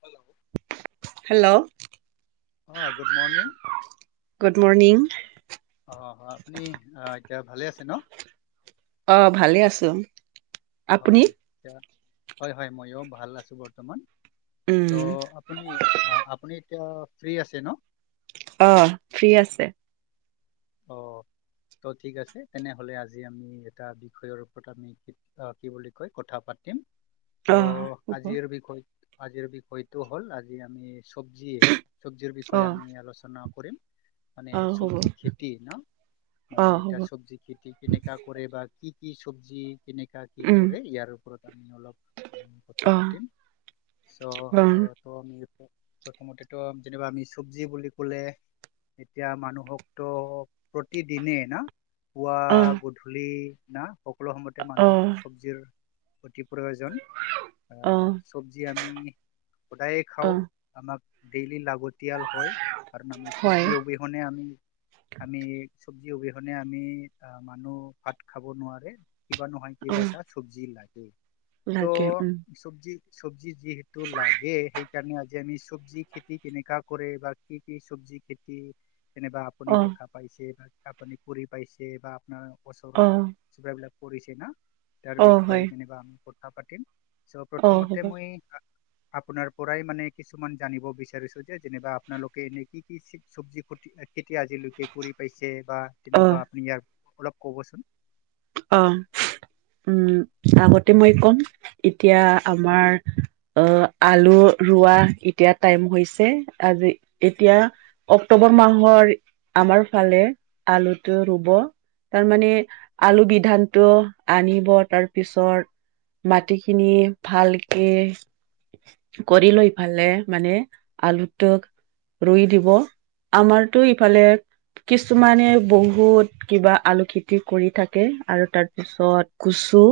হ্ হেল্ল' আহ good morning good morning অ আপুনি আহ এতিয়া ভালে আছে ন অ ভালেই আছো আপুনি হয় - হয় - হয় মইো ভাল আছো বৰ্তমান। ত' উম আপুনি - আপুনি এতিয়া ফ্ৰী আছে ন। অ, ফ্ৰী আছে। অ', ত, ঠিক আছে তেনেহলে আজি আমি এটা বিষয়ৰ ওপৰত আমি কি বুলি কয় কথা পাতিম। ত' অ, হ'ব। আজিৰ বিষয় আজিৰ বিষয়টো হ'ল আজি আমি চবজি চবজিৰ অ বিষয়ে আমি আলোচনা কৰিম। মানে অ হ'ব চবজি খেতি ন অ মানে হ'ব এতিটা চব্জি খেতি কেনেকা কৰে বা কি কি - কি চব্জি কেনেকা কি উম কৰে ইয়াৰ ওপৰত আমি অলপ কথা অ পাতিম। চ' অ ত আমি প্ৰথমতেতো যেনিবা আমি চব্জি বুলি ক'লে এতিয়া মানুহক ত, প্ৰতিদিনে না পুৱা অ গধূলি না সকলো সময়তে মানুহক চব্জিৰ অতি প্ৰয়োজন অ অ চব্জি আমি সদায়ে অ খাও আমাক ডেইলি লাগতিয়াল হয় কাৰণ আমি হয় চব্জি অবিহনে আমি - আমি চব্জি অবিহনে আমি মানুহ ভাত খাব নোৱাৰে। কিবা নহয় অ কিবা এটা চব্জি লাগে ত' লাগে উম চব্জি চব্জি যিহেতু লাগে সেইকাৰণে আজি আমি চবজি খেতি কেনেককাা কৰে বা কি - কি চবজি যি খেতি তেনেকা আপুনি অ দেখা পাইছে বা আপুনি কৰি পাইছে বা আপোনাৰ ওচৰৰ অ চপাবিলাক কৰিছে ন তাৰ অ বিষয়ে হয় যেনিবা আমি কথা পাতিম। চ' অ প্ৰথমতে হ'ব মই আপোনাৰ পৰাই মানে কিছুমান জানিব বিচাৰিছো যে যেনিবা আপোনালোকে এনে কি - কি চব্জিু খেতি আজিলৈকে কৰি পাইছে বা অ তেনেকুৱা আপুনি ইয়াৰ অলপ ক'বচোন অ উম আগতে মই ক'ম এতিয়া হয় আমাৰ অ, আলু ৰোৱা এতিয়া টাইম হৈছে আজি এতিয়া অক্টোবৰ মাহৰ আমাৰ ফালে আলুটো ৰুব তাৰমানে আলু বিধানটো আনিব তাৰপিছত মাটি কিনি ভালকে কৰি লৈফালে মানে আলুটোক ৰুই দিব। আমাৰতো ইফালে কিছুমানে বহুত কিবা আলু খেতি কৰি থাকে। আৰু তাৰ পিছত কুচু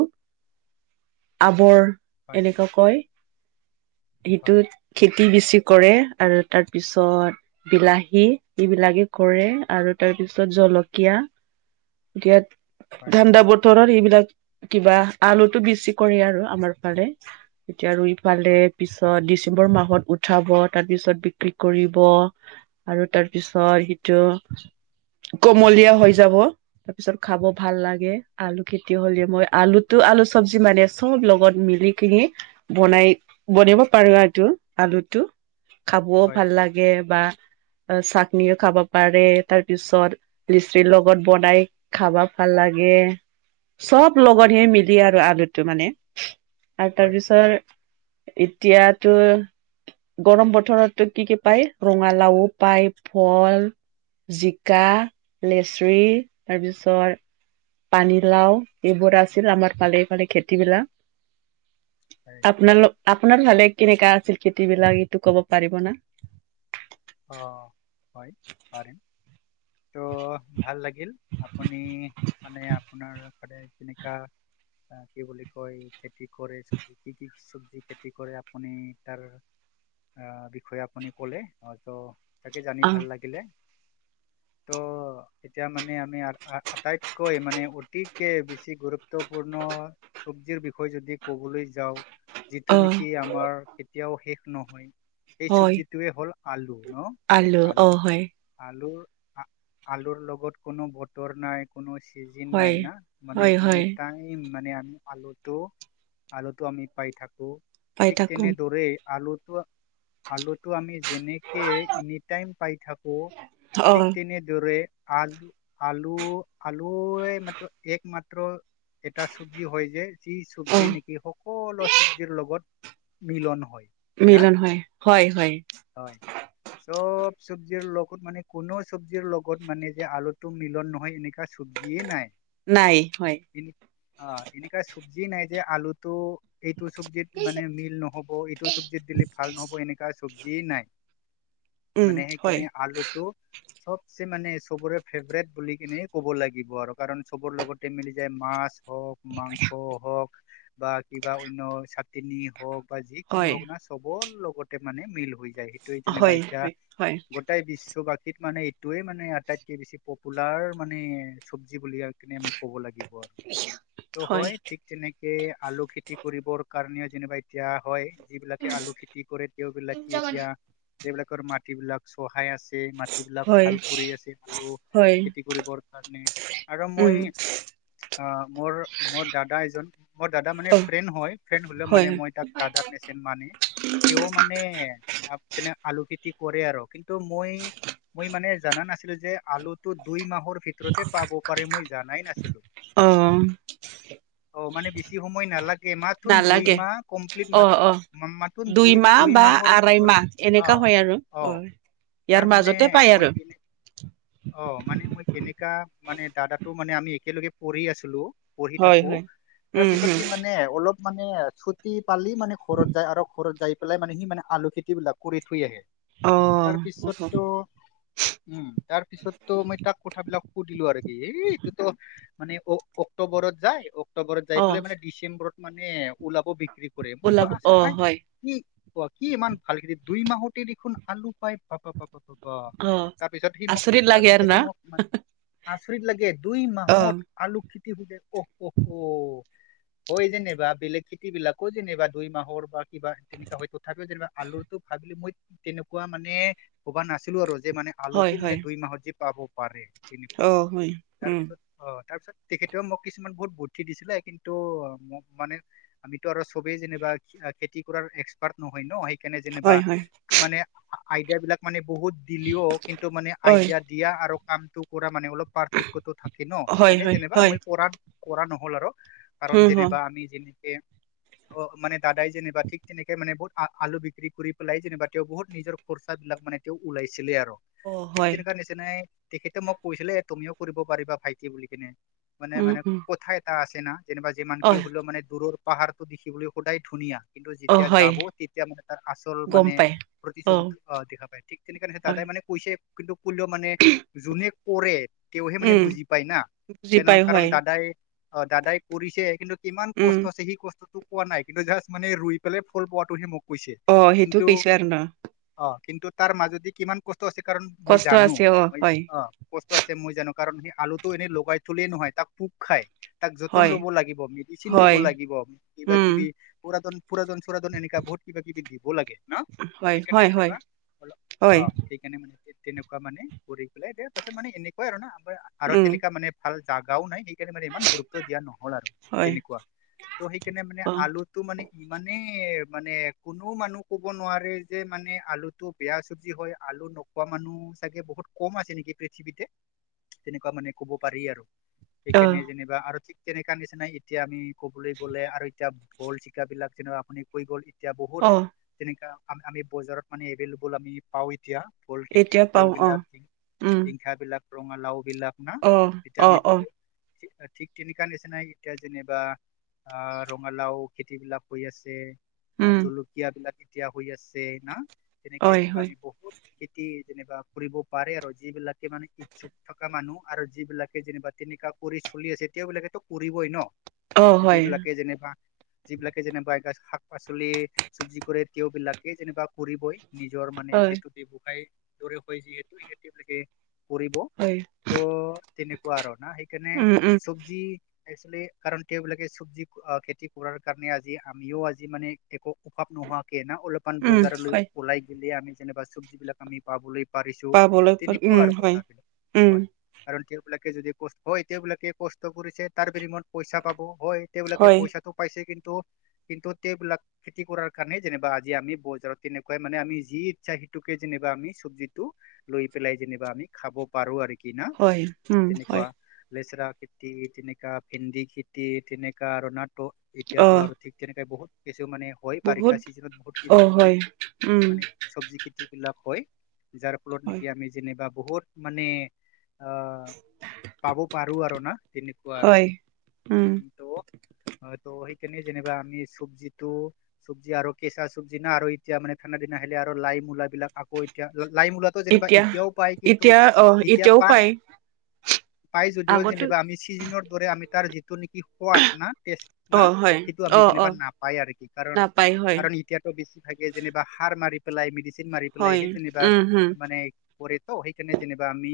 আৱৰ হয় এনেকুৱা কয় হয় সেইটোত খেতি বেছি কৰে। আৰু তাৰ পিছত বিলাহী এইবিলাকে কৰে আৰু তাৰ পিছত জলকীয়া [inaudible] ইয়াত হয় ঠাণ্ডা বতৰৰ এইবিলাক কিবা আলুতটো বেছি। কৰে আৰু আমাৰ ফালে এতিয়া আৰু ইফালে হয় পিছত ডিচেম্বৰ মাহত উঠাব তাৰপিছত বিক্ৰী কৰিব আৰু তাৰপিছত সিটো কমলীয়া হৈ যাব তাৰপিছত খাব ভাল লাগে আলু খেতি হ'লে মই আলুতটো আলু চবজি মানে আছে চব লগত মিলি কিনি বনাই বনিব পাৰো আৰুটো আলুটো খাবও হয় ভাল লাগে বা অ, চাকনিও খাবা পাৰে তাৰ পিছত লিচ্ৰিৰ লগত বনাই খাবা ভাল লাগে। চব লগতহে মিলি আৰু আলু টো মানে আৰু হয় তাৰপিছত এতিয়াতো গৰম বতৰতটো কি - কি পায় ৰঙালাও পায় ফল জিকা লেচৰি তাৰপিছত পানীলাও এইবোৰ আছিল আমাৰ ফালে - ফালে হয় খেতিবিলাক আপোনালোক - আপোনাৰ ভালে কেনেকা আছিল খেতি বিলাক এইটো ক'ব পাৰিব নে অ হয়‌ ত' ভাল লাগিল আপুনি মানে আপোনাৰ সদায় কেনেকুৱা অহ কি বুলি কয় খেতি কৰে চব্জি কি কি চব্জি যি খেতি কৰে আপুনি তাৰ আহ বিষয়ে আপুনি কলে আক তাকে জানি অ ভাল লাগিলে ত' এতিয়া মানে আমি আ আ আটাইতকৈ মানে অতিকে বেছি গুৰুত্বপূৰ্ণ -পূৰ্ণ চব্জিৰ বিষয়ে যদি ক'বলৈ যাওঁ যিটো অ নিকি আমাৰ কেতিয়াও শেষ নহয় সেই হয় চব্জিটোৱে হ'ল আলু ন অ আলু হয় আ আলু আলুৰ লগত কোনো বতৰ নাই কোনো ছিজিন হয় নাই ন মানে হয় এনি হয় টাইম মানে আলুটো আলুটো আমি পাই থাকো পাই ঠিক থাকো তেনেদৰেই আলু আলুটো আমি যেনেকে এনি টাইম পাই থাকো অ ঠিক তেনেদৰে আলু আলু আলুয়ে মাত্ৰ একমাত্ৰ এটা চব্জি হয় যে যি অ চব্জি নিকি সকলো চব্জিৰ লগত মিলন হয় মিলন হয় হয় হয় হয় চব চব্জিৰ লগত মানে কোনো চব্জিৰ লগত মানে যে আলুটো মিলন নহয় এনেকুৱা চব্জিয়ে নাই নাই হয় এ অ এনেকা চব্জি নাই যে আলুটো এইটো চব্জিত মানে মিল নহ'ব এইটো চব্জিত দিলে ভাল নহ'ব এনেকা চব্জিয়ে নাই উম মানে হয় সেইকাণে আলুটো চবচে মানে চবৰে ফেভৰেট বুলি কিনে ক'ব লাগিব আৰু কাৰণ চবৰ লগতে মিলি যায় মাছ হওক মাংস হওক বা কিবা অন্য চাটনি হওক বা যিকোনো হয় ভগনা চবৰ লগতে মানে মিল হয় যাই সেইটোৱে যেনিবা হয় এতিয়া হয় গোটেই বিশ্ব বাসী বিত মানে এইটোয়ে মানে আটাইতকে বেছি পপুলাৰ মানে চব্জি চব্জি বুলি কি আমি ক'ব লাগিব আৰু টো হয় ঠিক তেনেকে আলু খেতি কৰিবৰ কাৰণে যেনিবা এতিয়া হয় যিবিলাকে আলু খেতি কৰে তেওঁবিলাকে এতিয়া এইবিলাকৰ মাটি বিলাক চহাই আছে মাটিবিলাক হয় হয় ভাল কৰি আছে আলু হয় খেতি কৰিবৰ কাৰণে আৰু উম মই অ মোৰ মোৰ দাদা এজন মোৰ দাদা মানে অ ফ্ৰেণ্ড হয় ফ্ৰেণ্ড হলেও হয় মানে মই তাক দাদা নিচিনা মানে তেওঁ মানে আ তেনে আলু খেতি কৰে আৰ কিন্তু মই মই মানে জনা নাছিলো যে আলুটো দুই মাহ মাহৰ ভিতৰতে পাব পাৰে মই জানাই নাছিলো অ অ মানে বি বেছি সময় নালাগে এ মাথোন দুই নালাগে মাহ কমপ্লিট অ অ মা মাথোন দুই মাহ দুই বা মাহৰ আঢ়ৈ পিছত মাহ অ এনেকা হয় আৰু অ ইয়াৰ তাৰমানে মাজতে পায় মই আৰু কেনে অ মানে মই কেনেকা মানে দাদাটো মানে আমি একেলগে পঢ়ি আছিলো পঢ়ি হয় থাকো হয় উম তাৰপিছত হম কি মানে অলপ মানে চুটি পালি মানে ঘৰত যায় আৰু ঘৰত যাই পেলাই মানে সি মানে আলু খেতি বিলাক কৰি থৈ আহে অ তাৰপিছত তো অ উম তাৰ পিছত তো মই তাক কথাবিলাক সুধিলো আৰু কি এ এতোত মানে অ অক্টোবৰত যায় অক্টোবৰত যাই অ', পেলাই মানে ডিচেম্বৰত মানে ওলাব বিক্ৰী কৰে মইতো ওলাব অ আছৰি হাই হয় কি অ কি ইমান ভাল খেতি দুই মাহতে দেখোন আলু পায় পা পা পা তোতোত অ তাৰ পিছত সি মোক তে- আহ, লাগে আৰু তেখেতে না মোক মানে আচৰিত লাগে দুই অ মাহত আলু খেতি সুধে অ হয় যেনিবা বেলেগ খেতি বিলাকো যেনিবা দুই মাহৰ বা কিবা তেনেকুৱা হয় তথাপিও যেনিবা আলুৰতো খাই মই তেনেকুৱা মানে ভবা নাছিলো আৰু যে মানে হয় আলুটো মানে হয় াব পাৰে তেনেকুৱা অ হয় তাৰ উম পিছত আহ তাৰপিছত তেখেতেও মোক কিছুমান বহুত বুদ্ধি দিছিলে কিন্তু মোক মানে আমিতো আৰু চবেই যেনিবা খেতি কৰাৰ এক্সপাৰ্ট নহয় ন কেনে যেনিবা হয় হয় মানে আইডিয়া বিলাক মানে বহুত দিলিও কিন্তু মানে আইডিয়া দিয়া আৰু কামটো কৰা মানে অলপ পাৰ্থক্য়তটো থাকে ন সেইকাৰণে যেনিবা মই কৰাঢ় কৰা নহল আৰু কাৰণ যেনিবা আমি যেনেকে অ মানে দাদাই যেনিবা ঠ তেনেকৈ মানেহুত আ আলু বিক্ৰী কৰি পেলাই যেনিবা তেওঁ বহুত নিজৰ খৰচা বিলাক মানে তেওঁ ওলাইছিলে আৰু ঠিক তেনেককা নিচিনাই তেখেতে মোক কৈছিলে তুমিও কৰিব পাৰিবা ভাইটি বুলি কিনে মানে মানে কথাই এটা আছে ন যেনিবা যিমান কি হল মানে দূৰৰ পাহাৰতটো দেখিবলৈ সদায় ধুনীয়া কিন্তু যেতিয়া যাব তেতিয়া মানে তাৰ আচল গম মানে পাই প্ৰতি্বিটো অ দেখা পায় ঠিক তেনেককাে হয় দাদাই ম মানে কৈছে কিন্তু কলেও মানে যোনে কৰে তেওঁহে মানে উম বুজি পায় না বুজি পাই কাৰণ হয় দাদাই অ দাদাই কৰিছে কিন্তু কিমান উম কষ্ট আছে সি কষ্ট কোৱা নাই কিন্তু জা মানে ৰুই পেলাই ফুল পোৱাটোহে মোক কৈছে অ সেইটো কিন্তু কৈছো আৰু ন অ কিন্তু তাৰ মাজদি কিমান কষ্ট আছে কাৰণ মই কষ্ট জানো আছে অ মই হয় অ কষ্ট আছে মই জানো কাৰণ সেই আলুটো এনেই লগাই থুল নহয় তাক পোকোক খায় তাক যতন হয় ল'ব লাগিব মেডিচিন দিব হয় লাগিব কিবা উম কিবি পুৰাতন পুৰান চৰান এনেকা বহু কিব কিবি দিব লাগে ন হয় সেইকাৰণে হয় হয় যেনিবা অল হয় সেইকাৰণে মানে তেনেকুৱা মানে কৰি পেলাই দিয়াৰ পাছত মানে এনেকুৱ আৰু ন আাৰ আৰু উম তেনেকুৱা মানে ভাল জাগাও নাই মানে ইমান গুৰুত্ব দিয়া নহল আৰু হয় তেনেকুৱা ত' সেইকাৰণে মানে অ আলুটো মানে ই মানে মানে কোননেও মানুহ কব নোৱাৰে যে মানে আলুতটো বেয়া চব্জি হয় আল নোকোৱা মানুহ চাগে বহুত কম আছে নেকি পৃথিৱীতে তেনেকুৱা মানে ক'ব পাৰি আৰু অ সেইকাৰণে যেনিবা আৰু ঠিক তেনেকাা নিচিনা এতিয়া আমি কবলৈ গ'লে আৰু এতিয়া হল চিকাবলাক যেনে আপুনি কৈ গ'ল এতিয়া বহুত অ তেনেককাা আমি বজাৰত মানে এভেইলেবল আমি পাওঁ এতিয়া ভোল খেতি এতিয়া পাও আহ উম ৰঙাালাও বিলভ না অ অ ভিটামিন অ ঠিক তেনেকাা নিচনাাই এতিয়া যেনিবা আ ৰঙালাও খেতিবিলাক হৈ আছে বা উম জলকীয়া বিলাক এতিয়া হৈ আছে না তেনেকাই হয় যেনিবা হয় আমি বহুত খেতি যেনিবা কৰিব পাৰে আৰু যিবিলাকে মানে ইচ্ছুক থকা মানুহ আৰু যিব বিিলাকে যেনিবা তেনেককাা কৰি চলি আছে এতিয়া বিলাকেো কৰিবই ন অ হয় যিবিলাকে যেনিবা যিবিলাকে যেনিবা শাক পাচলি চব্জি কৰে তেওঁবলাকে যেনিবা কৰিবই নিজৰ মানে হয় যিহেতু ব্য্ৱসায় দৰে হয় যিহেতু সিহঁতিিলে কৰিবব হয় ত' তেনেকুৱা আৰু না সেইকাৰণে উম উম চব্জি কাৰণ তেওঁবিলাকে চব্জি খেতি কৰাৰ কাৰণে আজি আমিও আজি মানে একো অভাৱ নোহোৱাকে অলপমান উম বজাৰলৈ হয় ওলাই গিললে আমি যেনা চব্জ বিিলাক আমি পাবলৈ পাৰিছো পাবলৈ তেনেকুৱা উম আৰু কথ হয় বিিলাক উম হয় কাৰ তেওঁবিলাক যদি কষ্ট হয় এতিবলাকে কষ্ট কৰিছে তাৰ বিৰিমত পইচা পাব হয় তেওঁলোকে হয় পইচাটো পাইছে কিন্তু কিন্তু সেবিলাক খেতি কৰাৰ কাৰণে যেনিবা আজি আমি বজাৰত তেনেকুৱাই মানে আমি যি ইচ্ছা সেইটোকে যেনিবা আমি চবজি টো লৈ পেলাই যেনিবা আমি খাব পাৰো আৰু কিনা হয়, উম, হয়, তেনেকুৱা লেচৰা খেতি তেনেকা ভেন্দি খেতি তেনেকা আৰু নাটো এতিয়াতো অ', আৰু ঠিক তেনেকাই বহুত কিছু মানে হয় বহুত বাৰিষা চিজনত বহুত অ', কিছু মানে হয়, উম, মানে চব্জি খেতি বিলাক হয় যাৰ ফলত হয়, নেকি আমি যেনিবা বহুত মানে অহ পাব পাৰো আৰু না তেনেকুৱা আৰু হয়, উম, [unintelligible] যেনিবা আমি চব্জিটোোট চবজি আৰু কেঁচা চব্জি না আৰু এতিয়া মানে ঠাণ্ডা দিনা আহিলে আৰু লাইট মূলাবিলাক আকৌ এতিয়া লাই মূলাটো যেনিবা এতিয়া এতিয়াও পায় কিন্তু এতিয়া অ', এতিয়া এতিয়াও পায় [inaudible] পাই যদিও আগতো যেনিবা আমি চিজনৰ দৰে আমি তাৰ নেকি সোৱাদ না টেষ্ট না অ', হয়, সেইটো আমি অ', যেনিবা অ', নাপায় আৰু কি কাৰণ নাপায় হয়, কাৰণ এতিয়াতো বেছিভাগে যেনিবা সাৰ মাৰি পেলাই মেডচিন মাৰি পেলাই হয়, সেই যেনিবা উম, হম, মানে কাৰেটো আমি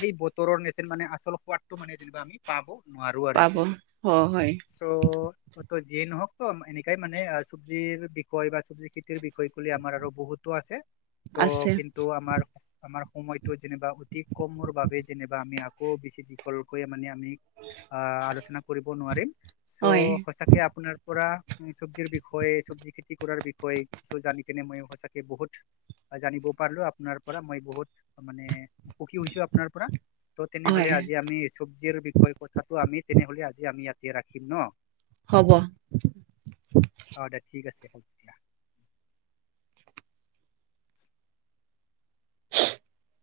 সেই বতৰৰ নেচেন মানে আচল সোৱাদটো মানে যেনিবা আমি পাব নোৱাৰো আৰু পাব কি অ', হয়, চ' ত যিয়ে নহওক ত এনেকাই মানে চব্জিৰ বিষয় বা চব্জি খেতিৰ বিষয় কলে আমাৰ আৰু বহুতো আছে ত' আছে কিন্তু আমাৰ আমাৰ সময়তটো যেনিবা অতি কমৰ বাবে যেনিবা আমি আকৌ বেছি দিঘোলকৈয় মানে আমি আহ আলোচনা কৰিব নোৱাৰিম হয়, চ' সঁচাকে আপোনাৰ পৰা চব্জিৰ বি বিষেয় চব্জি খেতি কৰাৰ বিষয়ে কিছু জানি কেনে মই সঁচাকে বহুত জানিব পাৰিলো আপোনাৰ পৰা মই বহুত মানে সুখী হৈছো আপোনাৰ পৰা ত' হয়, তেনেহ'লে আজি আমি চব্জিৰ বিষয়ে কথাটো আমি তেনেহলে আজি আমি ইয়াতে ৰাখিম ন হ'ব। অ দে ঠিক আছে হ'ক দা [unintelligible]